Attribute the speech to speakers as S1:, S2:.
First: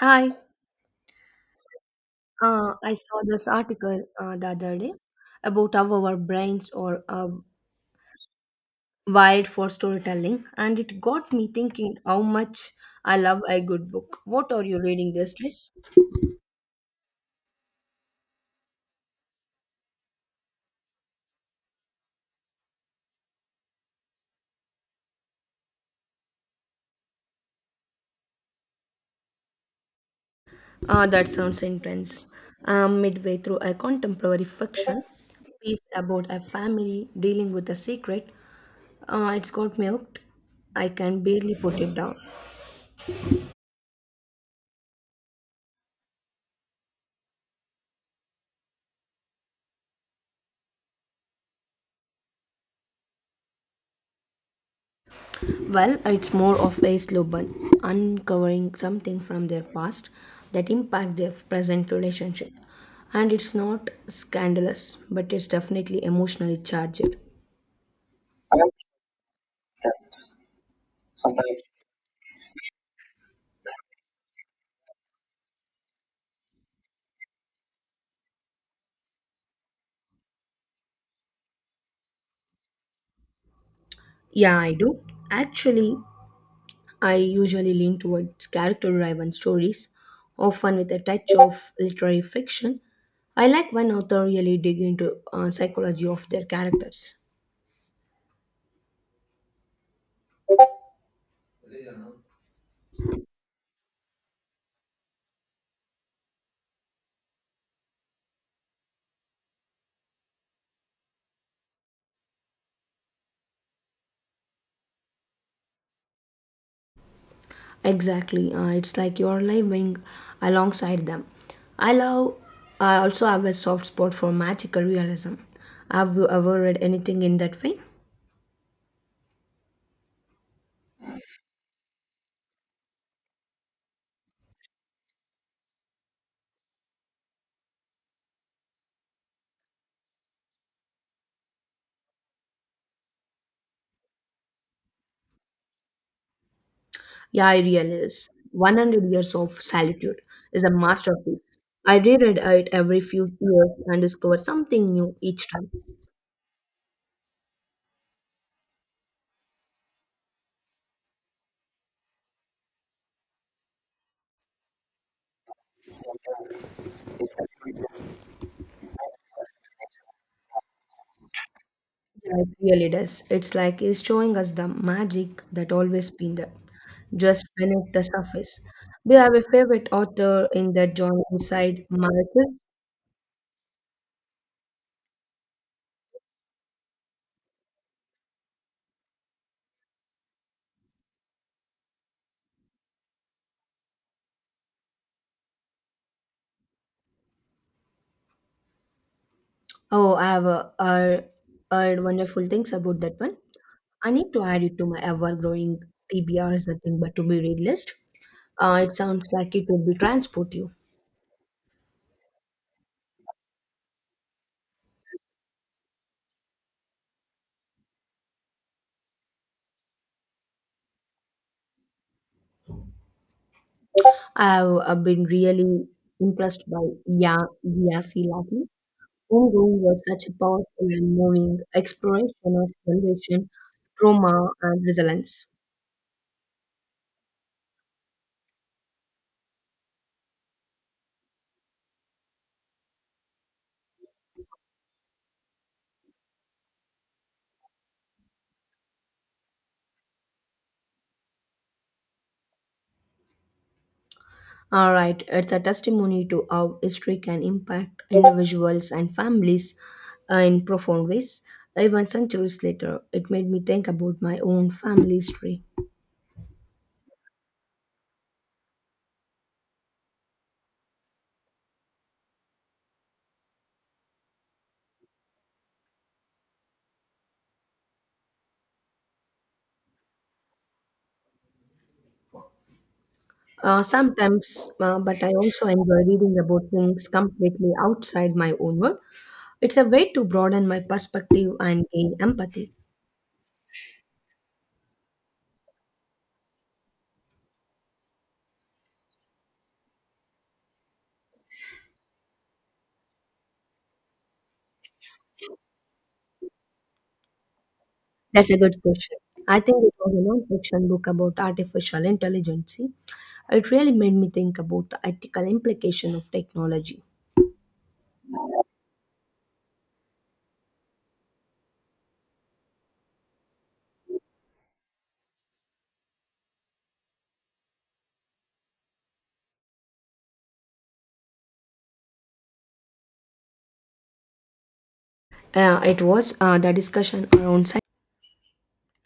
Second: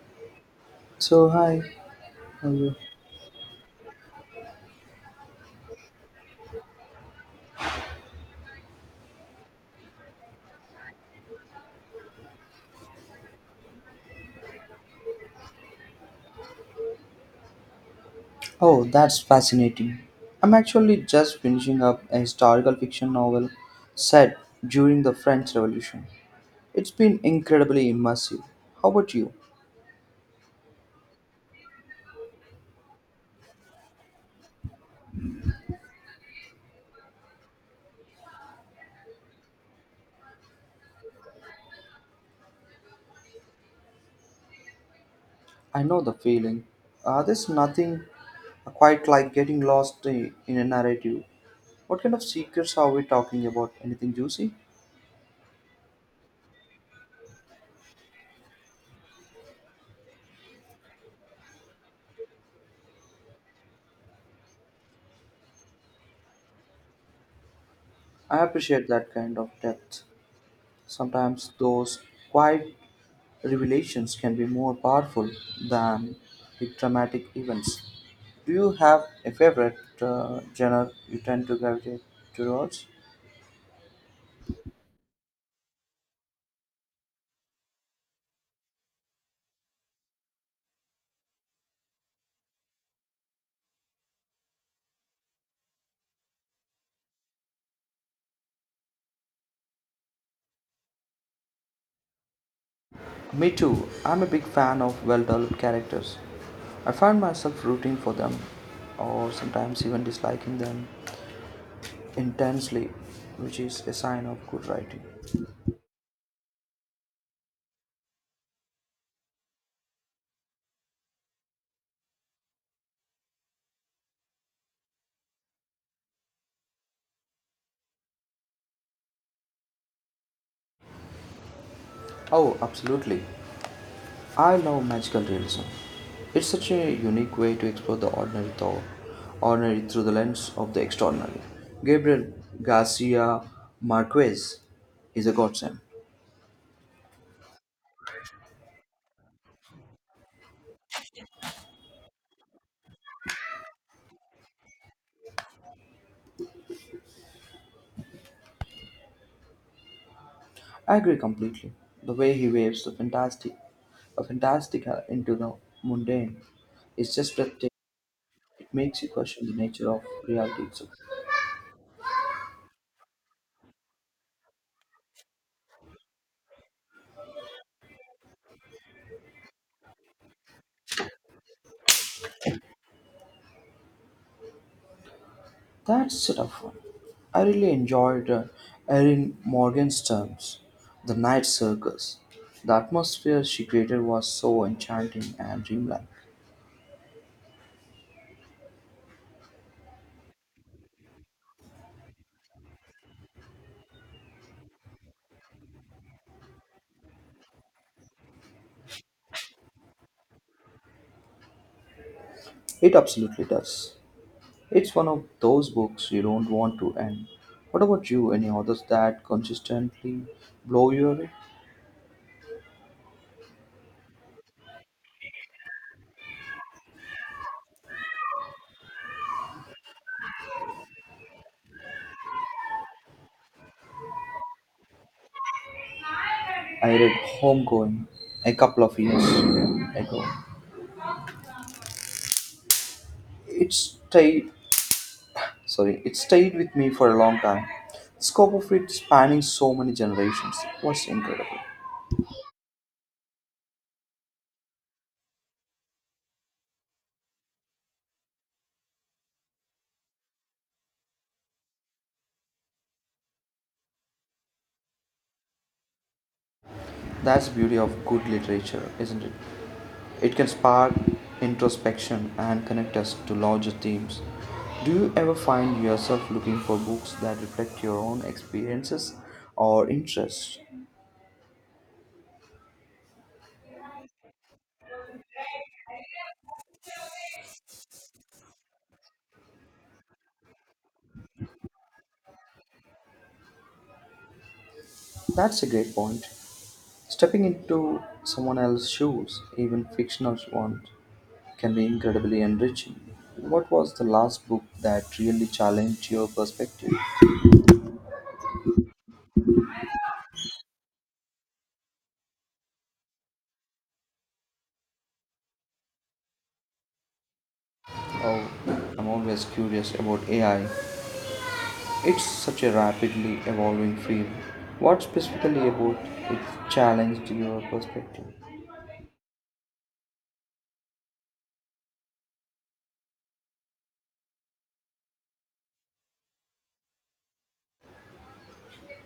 S1: Hi,
S2: So, hi, how are you?
S1: I saw this article the other day about how our brains are wired for storytelling, and it got me thinking how much I love a good book. What are you reading these days?
S2: Oh, that's fascinating. I'm actually just finishing up a historical fiction novel set during the French Revolution. It's been incredibly immersive. How about you?
S1: That sounds intense. I'm midway through a contemporary fiction piece about a family dealing with a secret. It's got me hooked. I can barely put it down.
S2: I know the feeling. There's nothing quite like getting lost in a narrative. What kind of secrets are we talking about? Anything juicy?
S1: Well, it's more of a slow burn, uncovering something from their past that impact their present relationship. And it's not scandalous, but it's definitely emotionally charged.
S2: I appreciate that kind of depth. Sometimes those quiet revelations can be more powerful than the dramatic events. Do you have a favorite genre you tend to gravitate towards?
S1: Yeah, I do. Actually, I usually lean towards character-driven stories, often with a touch of literary fiction. I like when authors really dig into psychology of their characters.
S2: Me too. I'm a big fan of well developed characters. I find myself rooting for them, or sometimes even disliking them intensely, which is a sign of good writing.
S1: Exactly. It's like you're living alongside them. I love, I also have a soft spot for magical realism. Have you ever read anything in that vein?
S2: Oh, absolutely. I love magical realism. It's such a unique way to explore the ordinary thought, ordinary through the lens of the extraordinary. Gabriel Garcia Marquez is a godsend.
S1: Yeah, I realize. 100 Years of Solitude is a masterpiece. I reread it every few years and discover something new each time.
S2: I agree completely. The way he waves the fantastic, a fantastica into the mundane, is just breathtaking. It makes you question the nature of reality itself.
S1: Yeah, it really does. It's like it's showing us the magic that always been there, just beneath the surface. Do you have a favorite author in that genre inside Marcus?
S2: That's a tough one. I really enjoyed Erin Morgan's terms, The Night Circus. The atmosphere she created was so enchanting and dreamlike.
S1: Oh, I have heard wonderful things about that one. I need to add it to my ever-growing TBR is nothing but to be read list. It sounds like it would be transport you.
S2: It absolutely does. It's one of those books you don't want to end. What about you? Any others that consistently blow you away?
S1: I have been really impressed by Ya Yasi Lati. Homegrown was such a powerful and moving exploration of generation, trauma, and resilience.
S2: I read Homegoing a couple of years ago. It stayed it stayed with me for a long time. The scope of it spanning so many generations was incredible.
S1: All right, it's a testimony to how history can impact individuals and families in profound ways. Even centuries later, it made me think about my own family history.
S2: That's the beauty of good literature, isn't it? It can spark introspection and connect us to larger themes. Do you ever find yourself looking for books that reflect your own experiences or interests?
S1: Sometimes, but I also enjoy reading about things completely outside my own world. It's a way to broaden my perspective and gain empathy.
S2: That's a great point. Stepping into someone else's shoes, even fictional ones, can be incredibly enriching. What was the last book that really challenged your perspective?
S1: That's a good question. I think it was a non-fiction book about artificial intelligence. It really made me think about the ethical implication of technology.
S2: Oh, I'm always curious about AI. It's such a rapidly evolving field. What specifically about it challenged your perspective?
S1: It was the discussion around science.